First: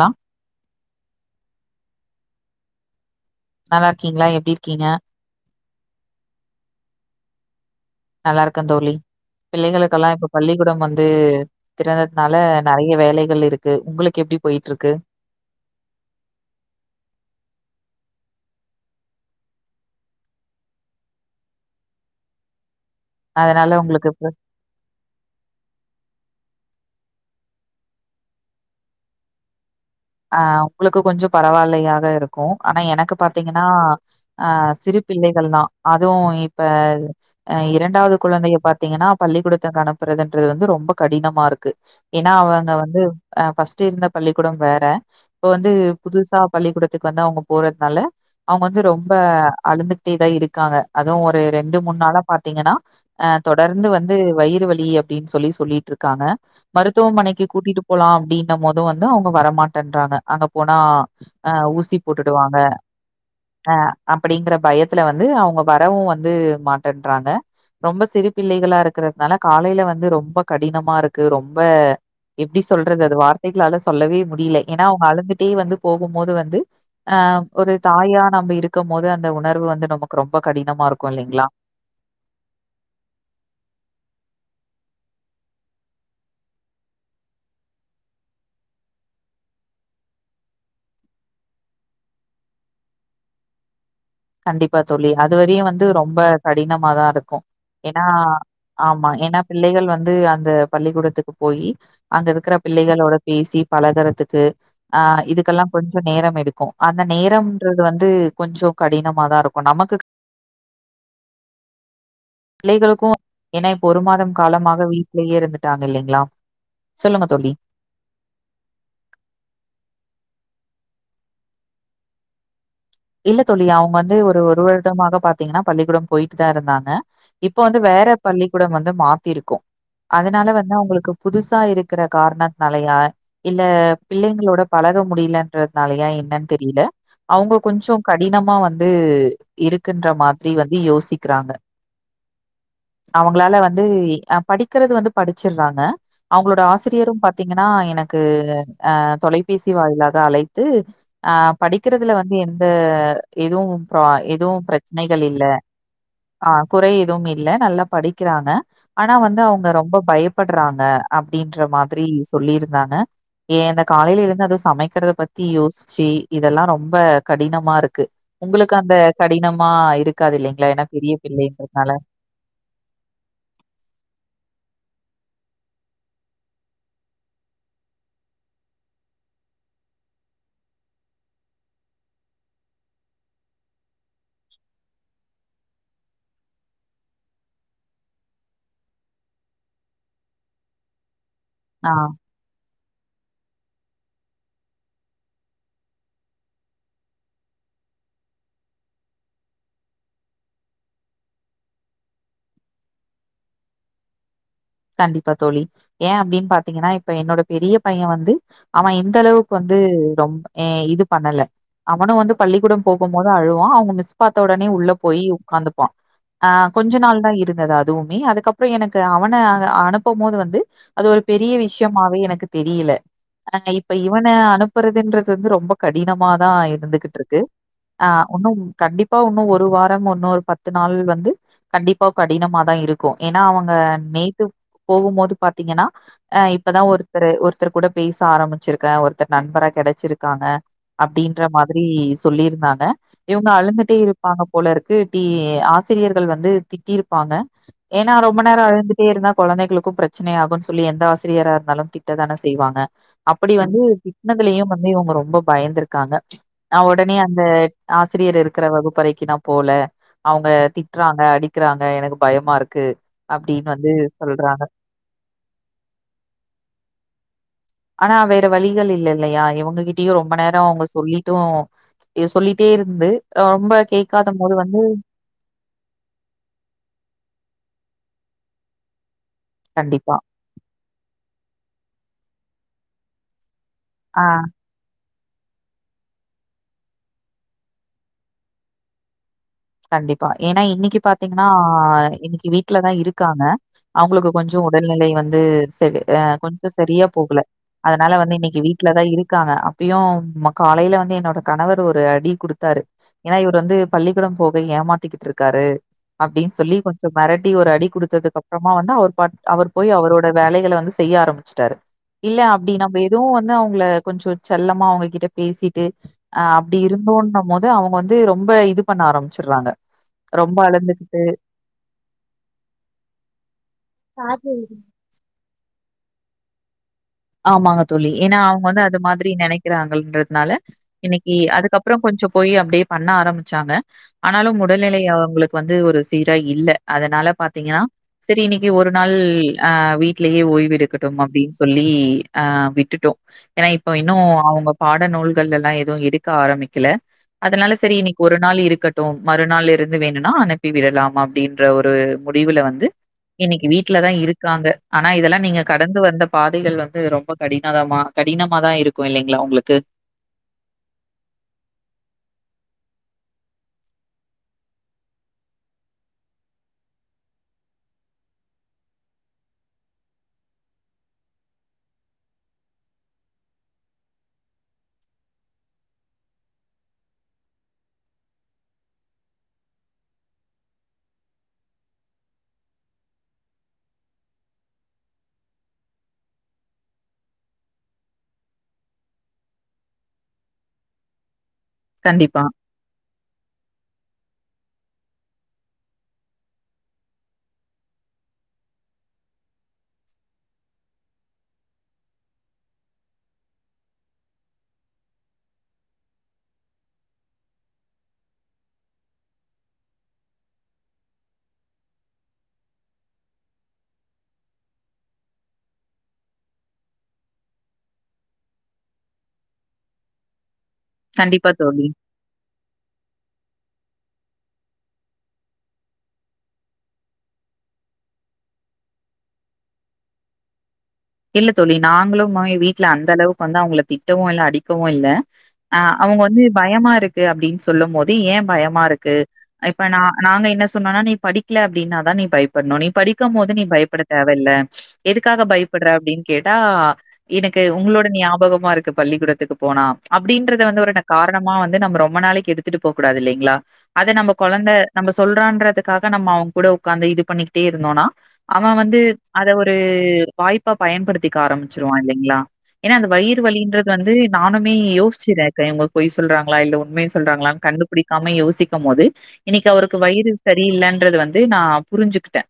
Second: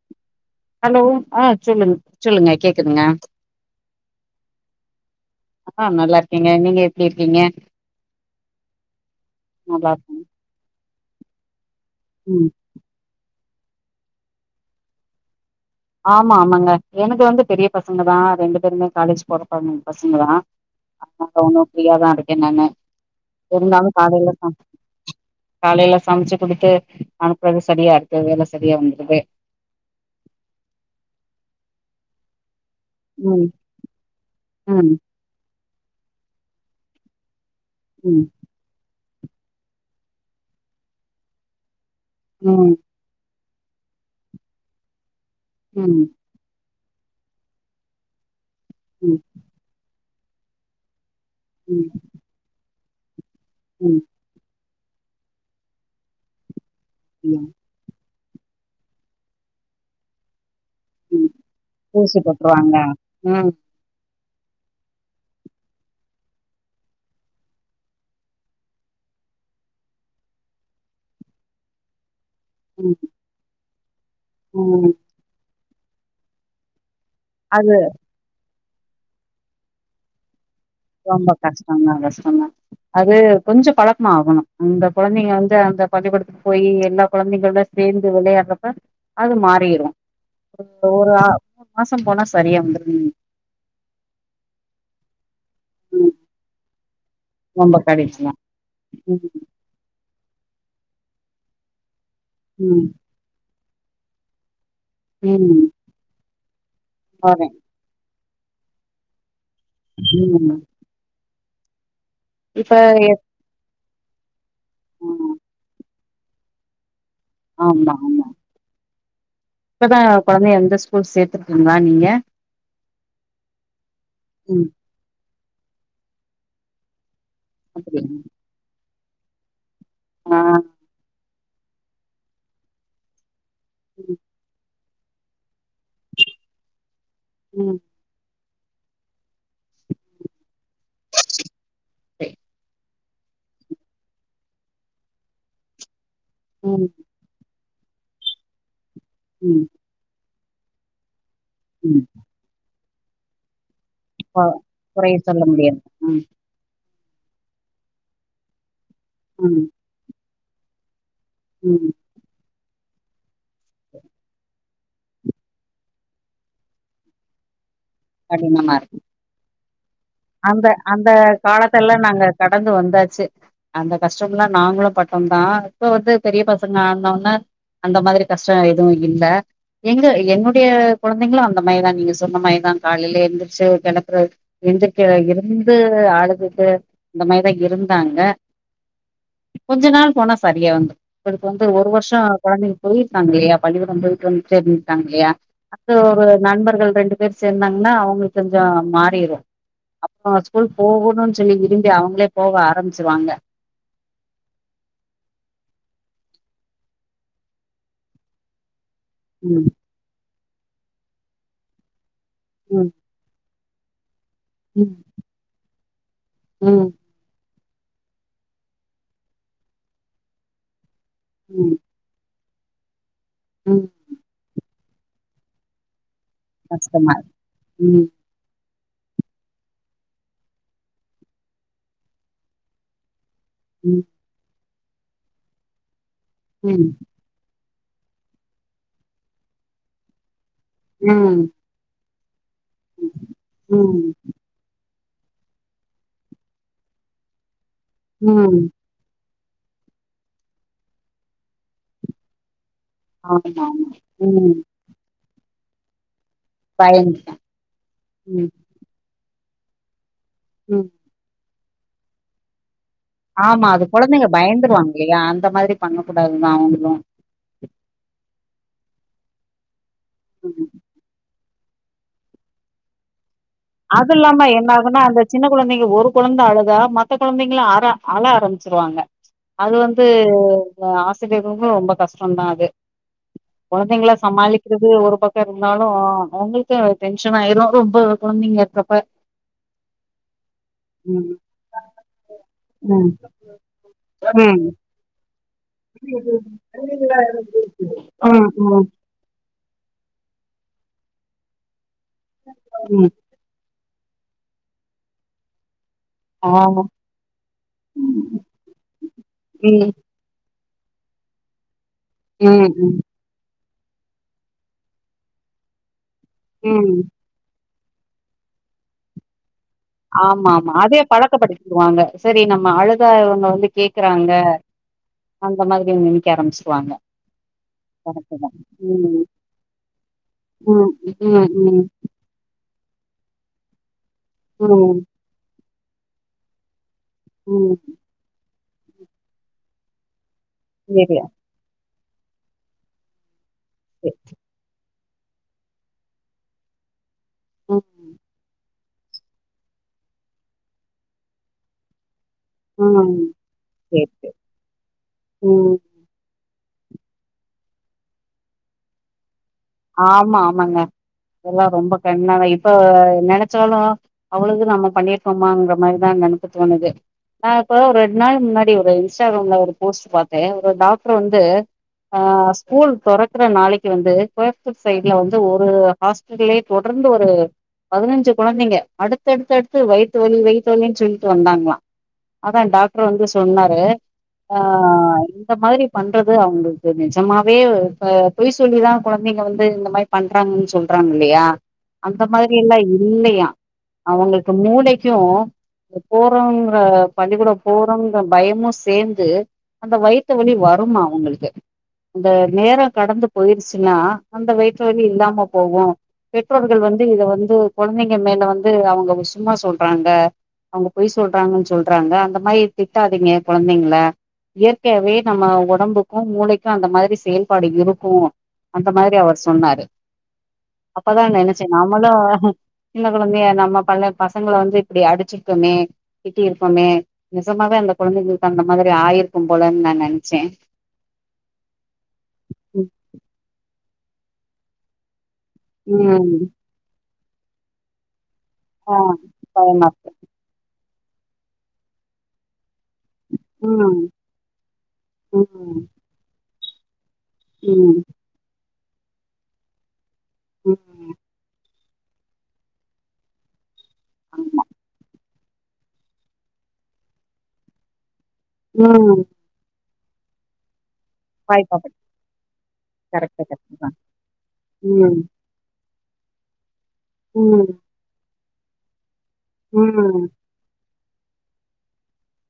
லா hello ஆ சொல்லுங்க சொல்லுங்க கேக்குதுங்க நல்லா இருக்கீங்களா எப்டி இருக்கீங்க ஆ நல்லா இருக்கேங்க நீங்க எப்டி இருக்கீங்க நல்லா இருக்கே தோழி நல்லா பிள்ளைகளுக்கெல்லா இருக்கே இப்ப பள்ளிக்கூடம் வந்து திறந்ததுனால ம் நெறைய வேலைகள் இருக்கு உங்களுக்கு எப்டி போயிட்டுருக்கு ஆமா ஆமாங்க எனக்கு வந்து பெரிய பசங்க தா ரெண்டு பேருமே காலேஜ் போற ப பசங்கதா ஆமாங்க ஒன்னு ஃப்ரீயா தா இருக்கே நானு அதனால இருந்தாலு உங்களுக்கு காலேல இப்ப சமச் காலேல சமச்சி குடுத்து அனுப்புறது சரியா இருக்கு வேல சரியா வந்துருது ஆ உங்களுக்கு கொஞ்சோ பரவாயில்லையாக இருக்கு ஆனா எனக்கு ம் பாத்தீங்கன்னா ஆ ம் சிறு பிள்ளைகள் தா அதுவு இப்ப ஆ இரண்டாவது ம் குழந்தைய பாத்தீங்கன்னா பள்ளிகூடத்துக்கு அனுப்புறதுன்றது வந்து ரொம்ப கடினமா இருக்கு ஏன்னா அவங்க ம் வந்து ஆ ஃபர்ஸ்ட் இருந்த பள்ளிக்கூடம் வேற இப்ப வந்து ம் புதுசா பள்ளிக்கூடத் இதுக்கு வந்து அவுங்க போறதுனால அவுங்க வந்து ரொம்ப ம் அழுந்துகிட்டேதா இருக்காங்க அதுவு ஒரு ரெண்டு ம் மூண் நாள பாத்தீங்கன்னா ஆ தொடர்ந்து ம் வந்து வயிறு வலி வலி அப்டின் சொல்லி சொல்லிட்ருக்காங்க மருத்துவமனைக்கி ம் கூட்டிட்டு போலா அப்டின்னம் போது வந்து அவுங்க வரமாட் டேன்றாங்க அங்க போனா ம் ஆ ஊசி தூசி போட்டு டுவாங்க போட்ருவாங்க ம் ஆ அப்டிங்கிற பயத்துல வந்து அவுங்க வரவு வந்து மாட்டேன்றாங்க ரொம்ப சிறு பிள்ளைகளா இருக்குற துனால காலேல வந்து ரொம்ப கடினமா இருக்கு ரொம்ப எப்டி ம் சொல்றது அது வார்த்தைகளால சொல்லவே முடியல. ஏன்னா ம் அவுங்க அழுந்துட்டே வந்து போகும்போது வந்து ஆ ஒரு அது தாயா நம்ப இருக் கும் போது அந்த உணர்வு வந்து நமக்கு ரொம் ரொம்ப கஷ்டந்தா கஷ்டந்தா அது கொஞ்சோ பழக்கமா ஆகணு இந்த கொழந்தை இங்க வந்து அந்த பள்ளிக்கூடத்துக்கு போயி எல்லா கொழந்தைங்களோட சேந்து வெளயாடுறப்ப அது மாறிரு இப்ப ஒரு ஆறு மாசோ போனா சரியா வந்துருங்க கண்டிப்பா தோழி அதுவரயு வந்து ரொம்ப கடினமாதா இருக்கு கு ரொம்ப ஏன்னா கடினந்தா ஆமா ம் ஏன்னா பிள்ளைகள் வந்து அந்த பள்ளிகூடத்துக்கு போயி அங்க இருக்கற ம் பிள்ளைகளோட பேசி பழகறதுக்கு ஆ ம் இதுக்கெல்லா கொஞ்சோ நேரம் எடுக்கு அந்த வரே நேரம்ன்றது வந்து கொஞ்சோ கடினமாதா இருக் ம் இப்ப பிள்ளைகளுக்கு எ ஏனா இப்ப ஒரு மாதம் காலமாக வீட்லயே ம் இருந்துட்டாங்க இல்லைங்ளா சொல்லுங்க தோழி இப்ப தா கொழந்தைய வந்த ஸ்கூல் சேத்துருக்கீங்ளா நீங்க இல்ல தோழிஅவுங்க வந்து ஒரு ஒரு ம் வருடமாக பாத்தீங்கன்னா பள்ளிக்கூடம் போயிட்டு தாருந்தாங்க இப்ப வந்து அப்படியா வேற பள்ளிக்கூடம் வந்து மாத்திருக்கோ ஆ அதனால வந்து அவுங்களுக்கு புதுசா இருக்குற கார்ணன்னாலையா இல்ல ம் பிள்ளைங்களோட பழக முடில ன்றதுனாலயா என்னன் தெரில அவுங்க ம் கடினமா வந்து இருக்குன்ற மாதிரி வந்து யோசிக்றாங்க சரி அவங்களால வந்து அ படிக்கறது வந்து படிச்சிறாங்க அவுங்களோட ம் ஆசிரியரு பாத்தீங்கன்னா எனக்கு ஆ ம் தொலைபேசி வாயிலாக அழைத்து ஆஹ் ம் படிக்கறதுல வந்து எந்த எதுவும் பா கொ எது குறைய பிரச்சனைகள் சொல்ல இல்ல முடியாது ம் அ குறை எதுவும் இல்ல நல்லா படிக்கிறாங்க ஆனா வந்து ம் அவுங்க ரொம்ப பயப்பட்றாங்க அப்டின்ற ம் மாதிரி சொல்லிருந்தாங்க ஏ இந்த காலைல எழுந்து அதுவு சமை க்கறத பத்தி யோச்சி இதெல்லா ரொம்ப கடினமாரு க்கு ஒங்களுக்கு கடினமா அந்த கடினமா இரு அந்த அந்த காலத்தெல்லா நாங்க கடந்து வந்தாச்சு அந்த கஷ்டம்ல்லா நாங்ளு ப க்கு தா இப்ப வந்து பெரிய பசங்க ஆனோன அந்த மாதிரி கஷ்டோ எதுவு இல்ல எங்க என்னுடய கொழந்தைங்களு அந்த மாரி தா நீங்க சொன்ன மாரி தா காலைல எந்திரிச்சு ஒரு கெளப்புறது எந்தி க்றேஇருந்து அழுதுட்டு இந்த மாரி தா இருந்தாங்க கொஞ்ச நாள் போனா சரியா வந்துரு ஒங்களுக்கு வந்து ஒரு ஆ. வர்ஷோ கொழந்தை போயிருக்காங்க இல்லயா பள்ளிகூடம் போய்ட்டு வந்து சேந்திருக்காங்க இல்லயா அப்டி ஒரு நண்பர்கள் ரெண்டு பேரு சேந்தாங் நா ஒங்களுக் கொஞ்சோ மாறிரு அப்ப ஸ்கூல் போகணுன்னு சொல்லி விரும்பி அவுங்களே போக ஆரபிச்சிருவாங்க. [inaudible] கண்டிப்பா தோழி ஏ அப்டின்னு பாத்தீங்கன்னா இப்ப என்னோட பெரிய பைய வந்து அவே இந்தளவுக்கு ம் வந்து ரொம்ப ஏ இது பண்ணல அவனு வந்து பள்ளிகூடம் ம் போகும் போது அழுவா அவுங்க மிஸ் பாத்த உடனே உள்ள ம் போய் உக்காந்துப்பா. ஆ ம் கொஞ்ச நாள் தா இருந்தது அதுவுமே அதுக்கப்பறோ எனக்கு அவன அ அனுப்பும் போது வந்து அது ஒரு பெரிய ம் விஷயமாவே எனக்கு தெரியல ஆ ம் இப்ப இவன அனுப் றதுன்றது வந்து ரொம்ப கடினமாதா இருந்துகிட்டு இருக்கு ம் ஆ ஒன்னும் கண்டிப்பா உன்னு ஒரு வாரம் இன்னொரு பத்து நாள் வந்து கண்டிப்பா கடினமதா இருக்கு ஏன்னா அவங்க ம் நேத்து போகும்போது பாத்தீங்கன்னா ஆ இப்பதா ம் ஒருத்தரு ஒர் த்தர் கூட பேச ஆரபிச்சிருக்கே ஒருத்தர் நண்பரா கெடச்சிருக்காங்க ம் அப்டின்ற மாதிரி சொல்லிருந்தாங்க இவுங்க அழுந்துட்டே ம் இருப்பாங்க போல இரு க்கு டீ ஆசிரியர்கள் வந்து திட்டிருப்பாங்க ஏன்னா ரொம்ப நேரோ ம் அழுந்துட்டே இருந்தா கொழந்தைகளுக்கு பிரச்சனை ஆகுன்னு சொல்லி எந்த ஆசிரியராா இருந்தாலு திட்ட தான செய்வாங்க அப்டி ஆமா வந்து ஆமா ம் திட்னதுலயு வந்து இவுங்க ரொம்ப பயந்துருக்காங்க ஆ ஒடனே பயந்துட்டே அந்த ஆசிரியர் ம் இருக்குற வகுப்பறைக்கி நா போல அவங்க ம் திட்றாங்க அடிக்கிறாங்க எனக்கு பயமா இருக்கு. ஆமா அப்படின்னு அது வந்து கொழந்தைங் சொல்றாங்க. பயந்துருவாங்க இலயா அந்த மாதிரி பண்ணக் கூடாது தா அவுங்களு ஆனா வேற வழிகள் இல்ல இல்லையா இவங்க கிட்டியு ரொம்ப நேர அவங்க சொல்லிட்டு இ சொல்லிட்டே இருந்து ரொம்ப அதுல்லாம கேட்காதம்போது என்ன வந்து ஆகுனா அந்த சின்ன குழந்தைங்க ஒரு குழந்த அழுதா மத்த குழந்தைங்களு அ அழ ஆற ச்சிருவாங்க அது வந்து கண்டிப்பா. ஆசிரியர்கு ரொம்ப கஷ் சொன்னாது குழந்தைங்கள ஆ சமாளிக்கிறது ஒரு பக் ருந்தாலு அவங்களுக்கு டென்ஷன் ஆயிரு ரொம்ப குழந்தைங்க இருக்கறப்ப. கண்டிப்பா ஏனா இன்னிக்கு பாத்தீங்ன்னா இன்னிக்கு வீட்லதா ம் இருக்காங்க. அவங்ளுக்கு கொஞ்ச ம் உடல்நிலை வந்து செரி அ கொஞ்ச சரியா போகல அதனால வந்து ம் ம் இன்னிக்கு வீட்ல தா இருக்காங்க அப்பியு அ காலையில வந்து என்னோட கணவர் ஒரு அடி குடுத்தாரு ம் ஏனா இவுர் வந்து பள்ளிக்கூடம் போக ஏமாத்திகிட்டு இருக்காரு. அப்டின்னு சொல்லி ஆமா கொஞ்ச மெரட்டி ஒரு அடி ம் குடுத்ததுக்கு அப்புறமா வந்து அவர் பா அவர் போயி ம் அவரோட வேலைய செய்ய ஆரம்பிச்சிட்டாரு இல்ல அப்டி நம்ப ம் எதுவு வந்து அவங் ல்ல கொஞ்ச செல்லமா அவங்ககிட்ட பேசிட்டு அ அப்டி ம் இருந்தோன்னு மோத் ந்து அவுங்க வந்து ரொம்ப இது பண்ண ஆரம்மிச்சுட்றாங்க. ஆமா ஆமா அதே பழக்க படித்டுவாங்க செரி நம்ப அழுதா இவங்க வந்து கேக்குறாங்க. அந்த மாரி நினைக்க ஆரம்பிச்சிருவாங்க. ஆமாங்க தோழி கரெக்ட்டு ஏன்னா தா அவங்க வந்து அது ம் மாதிரி நினைக்கிறாங்கன்றதுனால ம் இன்னிக்கு ம் ம் அதுக்கப்பறம் கொஞ் ச்ச போயி அப்டியே பண்ண ஆரம்பிச்சாங்க ஆனாலும் ம் உடல்நிலை அவங்ளுக்கு வந்து ஒரு சீரா இல்ல. அதனால ம் பாத்தீங்கனா செரி இன்னிக்கு ஒரு நாள் அ வீட்லேயே ஓய்வு எடுக்கட்டும் செரியா அப்டின் சொல்லி வி ஆ விட்டுட்டோ ஏனா இப்ப இன்னு செரி அவுங் பாட நூல்கள் எல்லா எதுவு எடுக்க ஆரம்பிக்கல அதனால ம் செரி இன்னக்கி ஒரு நாள் இருக்கட் டோம் மறுநாள் இருந்து வேணுனா அனுப்பி விடலாம் அப்டின்ற ஒரு முடிவுல வந்து ம் இன்னிக்கு சேரி வீட்லதா சேரி இருக்காங்க ஆனா இதெல்லா நீங்க ம் கடந்து வந்த பாதைகள் வந்து ரொம்ப கடினதமா கடினமா தா இருக்கு இல்லைங்களா உங்களுக் ஆமா ஆமாங்க எல்லா ரொம்ப கண்ணா இப்ப நெனச்சாலு அவ்ளது நம்ப பண்ணிருக்கோமாங்கிற மாரிதா நெனைக்க தோணுது. நா இப்ப ஒரு ரெண்ட் நாள் முன்னாடி ஒரு இன்ஸ்டாகிராம்ல ஒரு போஸ்ட் பாத்தே ஒரு டாக்டர் வந்து ஆ ஸ்கூல் தொறக்ற நாளைக்கு வந்து கோயமத்தூர் சைட்ல வந்து ஒரு ஹாஸடல்லயே தொடர்ந்து ஒரு பதினஞ்சு குழந்தைங்க அடுத்தடுத்து அடுத்து வயித்து வலி வயித்து வலினு சொல்ட்டு வந்தாங்களா அதா டாக்ட்ரு வந்து சொன்னாரு ஆ இந்த மாரி பண்றது அவுங்களுக்கு நிஜமாவே இப்ப பொய் சொல்லிதா குழந்தைங்க வந்து இந்த மாரி பண்றாங்கன் சொல்றாங்க இல்லியா, அந்த கண்டிப்பா, மாரியெல்லா இல்லையா அவங்களுக்கு மூளைக்கூ ந்தோ போறோங்ற பள்ளிக்கூடோ போறோங்கற பயமு சேர்ந்து அந்த வயித்தவலி வருமா அவுங்களுக்கு அந்த நேரோ கடந்து போயிருச் ச்சுனா அந்த வயித்தவலி இல்லாம போவு பெற்றோர்கள் வந்து இத வந்து குழந்தைங்க மேல வந்து அவங்க சும்மா சொல்றாங்க அவுங்க பொய் சொல்றாங்கன் சொல்றாங்க. அந்த மாரி திட்டாதீங்க கொழந்தைங்கள இயற்காவே நம்ம ஒடம்புக்கு மூளைக்கு அந்த மாரி செயல்பாடு இருக்கு அந்த மாரி அவர் சொன்னாரு. அப்பதா கண்டிப்பா நெனச்ச தோழி. நாமளூ சின்ன கொழந்தய நம்ம பன்ல பசங்கள வந்து இப்டி அடிச்சிருக்கமே, திட்டீருக்கோமே நிசமாவே அந்த கொழந்தைகளுக்கு அந்த மாதிரி ஆயிருக்கு போலன் நா நெனைச்ச இல்ல தோழி நாங்களும் அ வீட்ல அந்த அளவுக்கு வந்து அவுங்கள திட்டவு இல்ல அடிக்கவு இல்ல. ஆ அவுங்க வந்து ம். பயமா இருக்கு அப்டீன் சொல்லும்போது ஏ பயமா ஆ இருக்கு இப்ப பயமா நா இருக்கு நாங்க என்ன சொன்னோனா நீ படிக்ல அப்டீன்னாதா நீ பய்ப்பட்னு நீ படிக்கம் போது நீ ம் பயப்பட தேவைல்ல எதுக்காக ம் பயப்பட்ற அப்டின் கேட்டா எனக்கு ம் உங்ளோட நியாபகமா இருக்கு பள்ளிக்கூடத்துக்கு போனா அப்டீன்றத வந்து ஒருன்ன ம் காரணமா வந் து நம்ம ரொம்ப நாளைக்கு எடுத்துட்டு போகூடாது இல்லேங்களா அத நம்ப ஆமா கொழந்த நம்ப சொல்றான்றதுக்காக நம்ம அவுங்கூட உக்காந்து இது பண்ணிக்கிட்டே இருந்தோனா அவ வந்து ம் அத ஒரு ரு வாய்ப்பாப் பயன்படுத்திக்க பாய் ஆரம்பிச்சிருவா பாப்பட் இல்லேங்ளா, ஏனா அந்த வயிறு கரெக்ட்டு கரெக்ட்டு வலீன்றது தா வந்து நானுமே ம் யோச்சுற இப்ப எங்கோ பொய் சொல்றாங்களா இல்ல உண்மய சொல்றாங்களான் ம் கண்டுபுடிக்காம யோசிக்கம் போது இன்னைக்கு அவருக்கு ம் வயிறு சரியில்லன்றது வந்து நா புரிஞ்சுக்குட்ட.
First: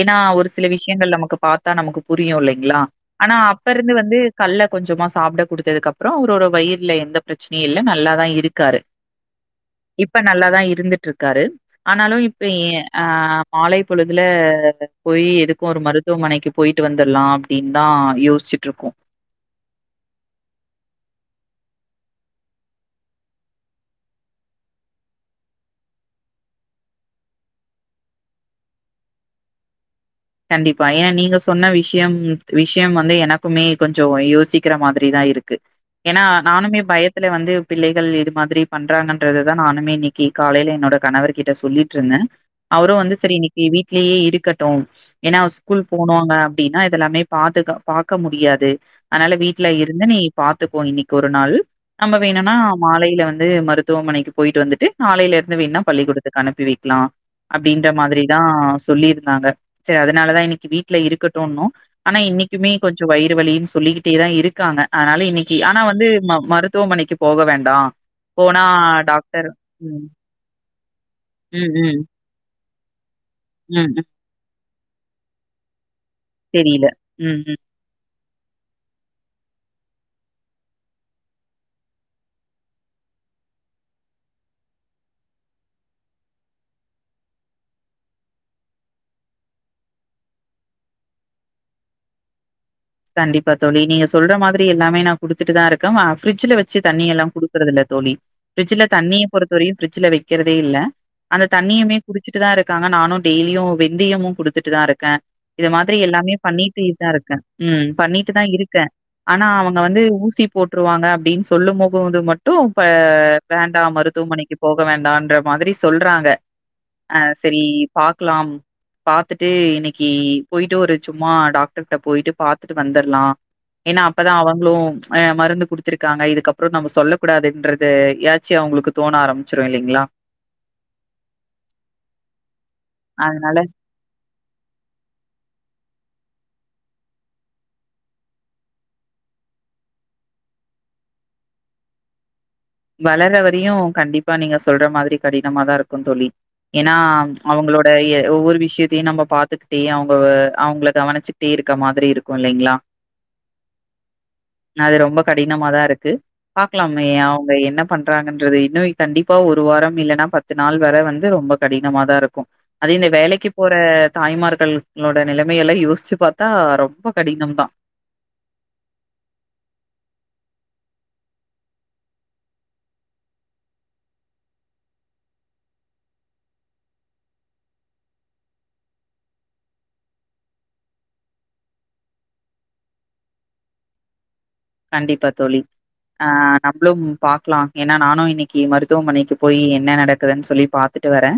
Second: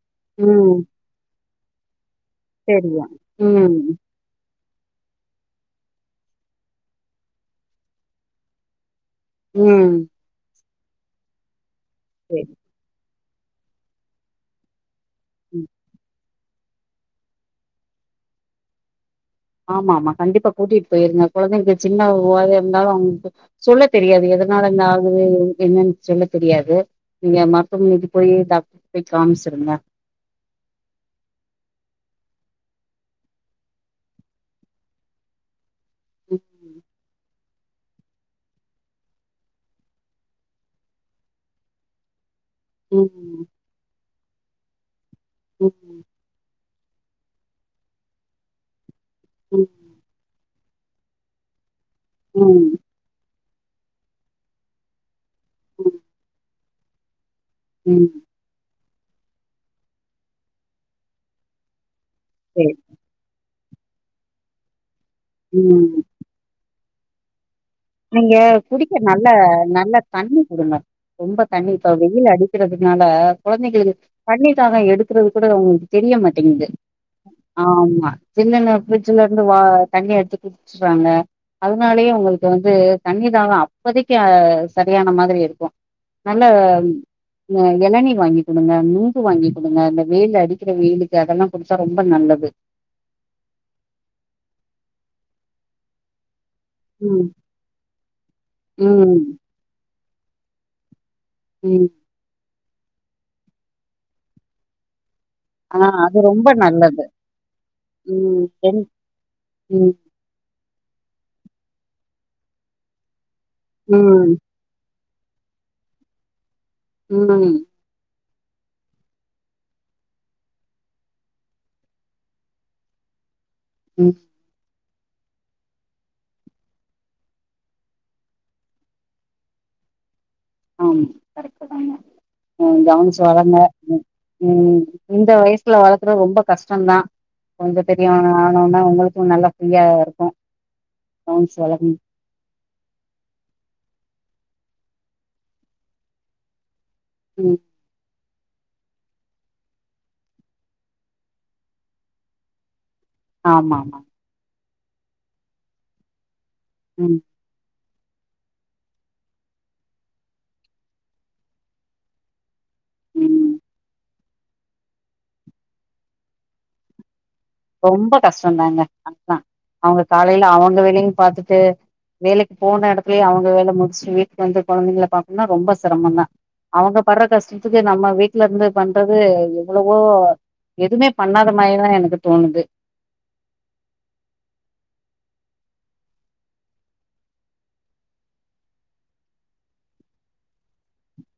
ஏனா ஒரு சில ம் விஷயங்கள் நமக்கு பாத்தா நமக்கு புரியு இல்லேங்ளா செரியா ஆனா ம் அப்பருந்து வந்து கல்ல கொஞ்சமா சாப்ட குடுத்ததுக்கப்றோ அவரோட வயிறுல எந்த பிரச்சனையு இல்ல நல்லாதா இருக்காரு. ம் இப்ப நல்லாதா இருந்துட்டுருக்காரு ஆனாலு இப்ப செரி ஏ ஆ மாலை பொழுதுல போய் ம் எதுக்கு ஒரு மருத்துவமனைக்குப் ட்டு வந்தர்லா அப்டீன்தா யோச்சுட்டு இருக்கோ. ஆமா ஆமா கண்டிப்பா கூட்டிட் போயிருங்க கொழந்தைங்ளுக்கு சின்ன உவாத இருந்தாலு அவுங்ளுங்கு சொல்ல தெரியாது ஏது எதனால என்ன ஆகுது என்னன் சொல்ல தெரியாது. நீங்க மருத்துவமனைக்கு போய் டாக் [inaudible] போய் காம்ச்சுருங்க. கண்டிப்பா ஏனா நீங்க சொன்ன விஷ்யம் விஷ்யம் வந்து எனக்குமே கொஞ்சோ யோசிக்கிற மாதிரிதா இருக்கு ஏனா நானுமே பயத்துல வந்து பிள்ளைகள் இது மாதிரி பண்றாங்கன்றதுதா நானுமே இன்னைக்கு காலைல என்னோட கணவர்கிட்ட சொல்லீட்டிருந்த. அவரு ம் வந்து சரி ம் இன்னைக்கு வீட்லயே இருக்கட்டு ஏனா ம் ஸ்கூல் போனோங்க அப்டீனா இதெல்லாமே பாத்துக பாக்க முடியாது அதனால ம் வீட்ல இருந்து நீ பாத்துக்கோ இன்னைக்கு ஒரு நாள் நம்ம வேணுனா ம் மாலைல வந் து மருத்துவமனைக்கு போயிட்டு வந்துட்டு நாளைல இருந்து வேனா ம் பள்ளிக்கூடத்துக்கு அனுப்பி வைக்லா. அப்டீன்ற ம் மாதிரிதா சொல்லிருந்தாங்க சேரி அதனாலதா இன்னைக்கு வீட்ல இருக்கட்டூனோ ஆனா இன்னைக்குமே சரி கொஞ்சோ வயிறு வலின் சொல்லிக்கிட்டேதா இருக்காங்க அதனால இன்னைக்கு ஆனா ம் வந்து ம மருத் துவமனைக்கு போக வேண்டா நீங்க போனா குடிக்க நல்ல டாக்டர் நல்ல ம் தண்ணி குடுங்க ரொம்ப தண்ணி ம், இப்ப ம், வெயில் அடிக்கறதுனால ம், கொழந்தைங்களுக்கு ம். தண்ணி தாகோ எடுக்கறது கூட அவுங்களுக் தெரியமாட்டேங்குது தெரியல. ம். ம். ஆமா ஜில்லனு ஃப்ரிட்ஜ்ல இருந்து வா தண்ணி எடுத்து குடுச்றாங்க அதனாலயே உங்களுக் கு வந்து தண்ணிதாகோ அப்பதைக்கு அ சரியான மாதிரி இருக்கு நல்ல ந எளநி வாங்கி் குடுங்க, நுங்கு வாங்கிகுடுங்க இந்த வெயில்ல அடிக்கிற வெயிலுக்கு அதெல்லா குடுச்சா ரொம்ப நல் லது கண்டிப்பா தோழி நீங்க சொல்ற மாதிரி எல்லாமே நா குடுத்துட்டுதா இருக்க வ ஃப்ரிட்ஜ்ல வச் ட்ஜ் தண்ணி எல்லா ம் குடுக்குறதில்ல தோழி ஃப்ரிட்ஜ்ல தண்ணிய ம் பொறுத்த வரையும் பிரிட்ஜ்ல வைக்கறதே இல்ல அந்த ம் தண்ணியுமே குடிச்சுட்டுதா இருக்காங்க நானு டெய்லியு வெந்தியமு குடுத்துட்டுதா இருக்க இதெ ஆ மாதிரி அது எல்லாமே ரொம்ப நல்லது பண்ணிட்டியேதா இருக்க ம் பண்ணிட்டுதா ம் இருக்க என் ஆனா அவங்க ம் வந்து ஊசி போட் ட்ருவாங்க அப்டின் சொல்லும் போகோது மட்டு ப வேண்டா ம் மருத்துவமனைக்கு போக வேண் டான்ற மாதிரி சொல்றாங்க ஆ ம் சரி பாக் க்லாம் பாத்துட்டு இன்னைக்கு போயிட்டு ஒரு சும்மா டாக்டர்ட்ட போயிட்டு பாத்துட்டு வந்தர்லா ஏனா ம் அப்பதா அவங்களு அ மருந்து குடுத்திருக்காங்க இதுக்கப்றோ நம்ம சொல்ல கூடாதுன்றது எதாச்சி அவங்களுக்கு தோண ஆரம்பிச்சிரு இல்லைங்ளா ஆமா கரெக்ட்டுதாங்க அ கவுன்ச்சு வளங்க அதனால ம் ம் இந்த வயசுல வளக் க்குற ரொம்ப கஷ்டொந்தா கொஞ்சொ பெரியவனா ஆனோன உங்களுக்கும் நல்லா ஃப்ரீயா இருக்கு கவன்சு வளக்கனு வளர்ர வரையு கண்டிப்பா நீங்க சொல்ற மாதிரி கடினமாதா இருக்கும் தோழி ஏனா ம் அவங்களோட ஏ ஒவ்வொரு விஷயத்தையு நம்ம பாத்துக்குட்டே அவங்க அவங்கள கவனிச்சுக்கிட்டே இருக்க மாதிரி இருக்கு இல்லைங்ளா ஆமாமா அது ரொம்ப கடினமாதா இருக்கு பாக்கலாமே ம் அவு என்ன பண்றாங்கன்றது இன்னு கண்டிப்பா ஒரு வாரம் இல்லனா பத்து நாள் வர வந்து ரொம்ப கடினமாதா இருக்கு அது இந்த வேலைக்கு ம் போற தாய்மார்கள் ளோட நிலமைய எல்லா யோச்சி பாத்தா ரொம்ப கடினம் தான். ரொம்ப கஷ்டதாங்க அதா அவுங்க காலையில அவுங்க வேலயு பாத்துட்டு வேலைக்கு போன எடத்துலியே அவுங்க வேல முடிச்ட்டு வீட்டுக்கு வந்து கொழந்தைங்கள பாக்கனுனா ரொம்ப சிரமந்தா அவுங்க பட்ற கஷ்டத்துக்கு நம்ம வீட்ல இருந்து பண்றது எவ்வளவோ எதுமே பண்ணாத மாரிதா எனக்கு தோனுது கண்டிப்பா தோழி ஆ நம்ப்ளும் பாக்கலா ஏனா நானு இன்னைக்கி மருத்துவமனைக்கு போய் என்ன நடக்குதுன் சொல்லி பாத்து ட்டு வரே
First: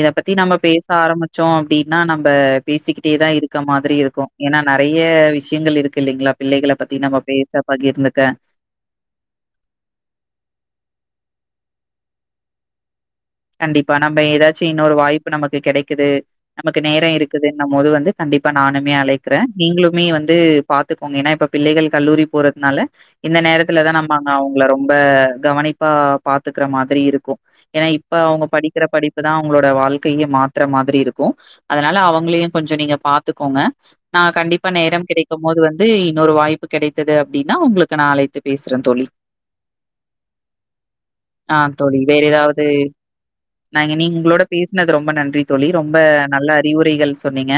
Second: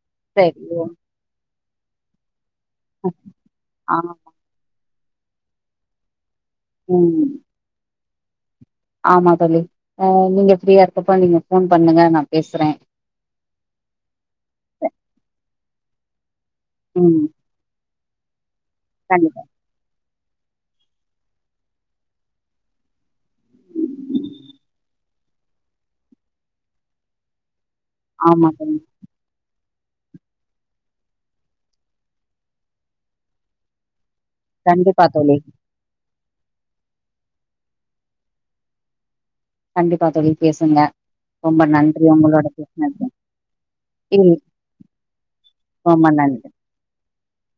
இத பத்தி நம்ம சரி ஓ, பேச ஆரம்மிச்சோ அப்டினா நம்ப பேசிக்கிட்டே தா இருக்க மாதிரி ஆ இருக்கு ஏனா நெறைய விஷியங்கள் இருக்கு இல்லைங்ளா பிள்ளைகள பத்தி நம்ம ம் பே அ பகிர்ந்துக்க ஆமா தோழி அ நீங்க ஃப்ரீயா இருக்கப்ப நீங்க ஃபோன் பண்ணுங்க நா பேஸ்ற கண்டிப்பா நம்ப எதாச்சி இன்னொரு வாய்ப்பு நமக்கு கெடைக்குது நமக்கு நேரோ ம் இருக்குதுன்ன போது வந்து கண்டிப்பா நானுமே அழைக்ற கண்டிப்பா நீங்ளுமே வந் து பாத்துக்கோங்க ஏனா இப்ப பிள்ளைகள் கல்லூரி போறத்னால இந்த நேரத்துல தா நம்ம அங்க அவுங்கள ரொம்ப கவனிப்பா பாத்துக்கிற மாதிரி இருக்கு ஏனா இப்ப அவுங்க ஆமா தோழி படிக்கிற படிப்பு தா அவுங்களோ ட வாழ்க்கையு மாத்தற மாதிரி இருக்கு அதனால அவுங்களையு கொஞ்ச நீங்க பாத்துக்கோங்க நா கண்டிப்பா நேரம் கிடைக்கு போது வந்து இன்னொரு வாய்ப்பு கிடைத்தது அப்டினா உங்களுக்கு நா அழைத்து பேஸ்ற தோழி கண்டிப்பா தோழி பேசுங்க ஆ ரொம்ப தோழி. நன்றி வேற உங்களோட ஏதாவது பேஸ்னது நாங்க நீங்களோட பேஸ்னது ரொம்ப நன்றி தோழி ரொம்ப நல்ல அறிவுரைகள் சொன்னீங்க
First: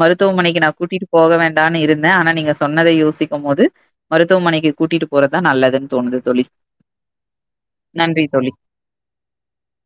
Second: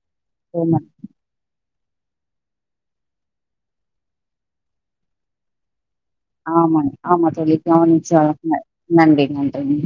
மருத்துவமனைக்கு நா ரொம்ப கூட்டிட்டு போக வேண் தானு இருந்தே ஆனா நீங்க சொன்னத யோசிக்கு போது மருத்துவமனைக்கு கூட்டிட்டு போறதா நல்லதுன் ஆமா ஆமா தோழி கவனிச்சா நன்றி தோழி. ந நன்றி நன்றி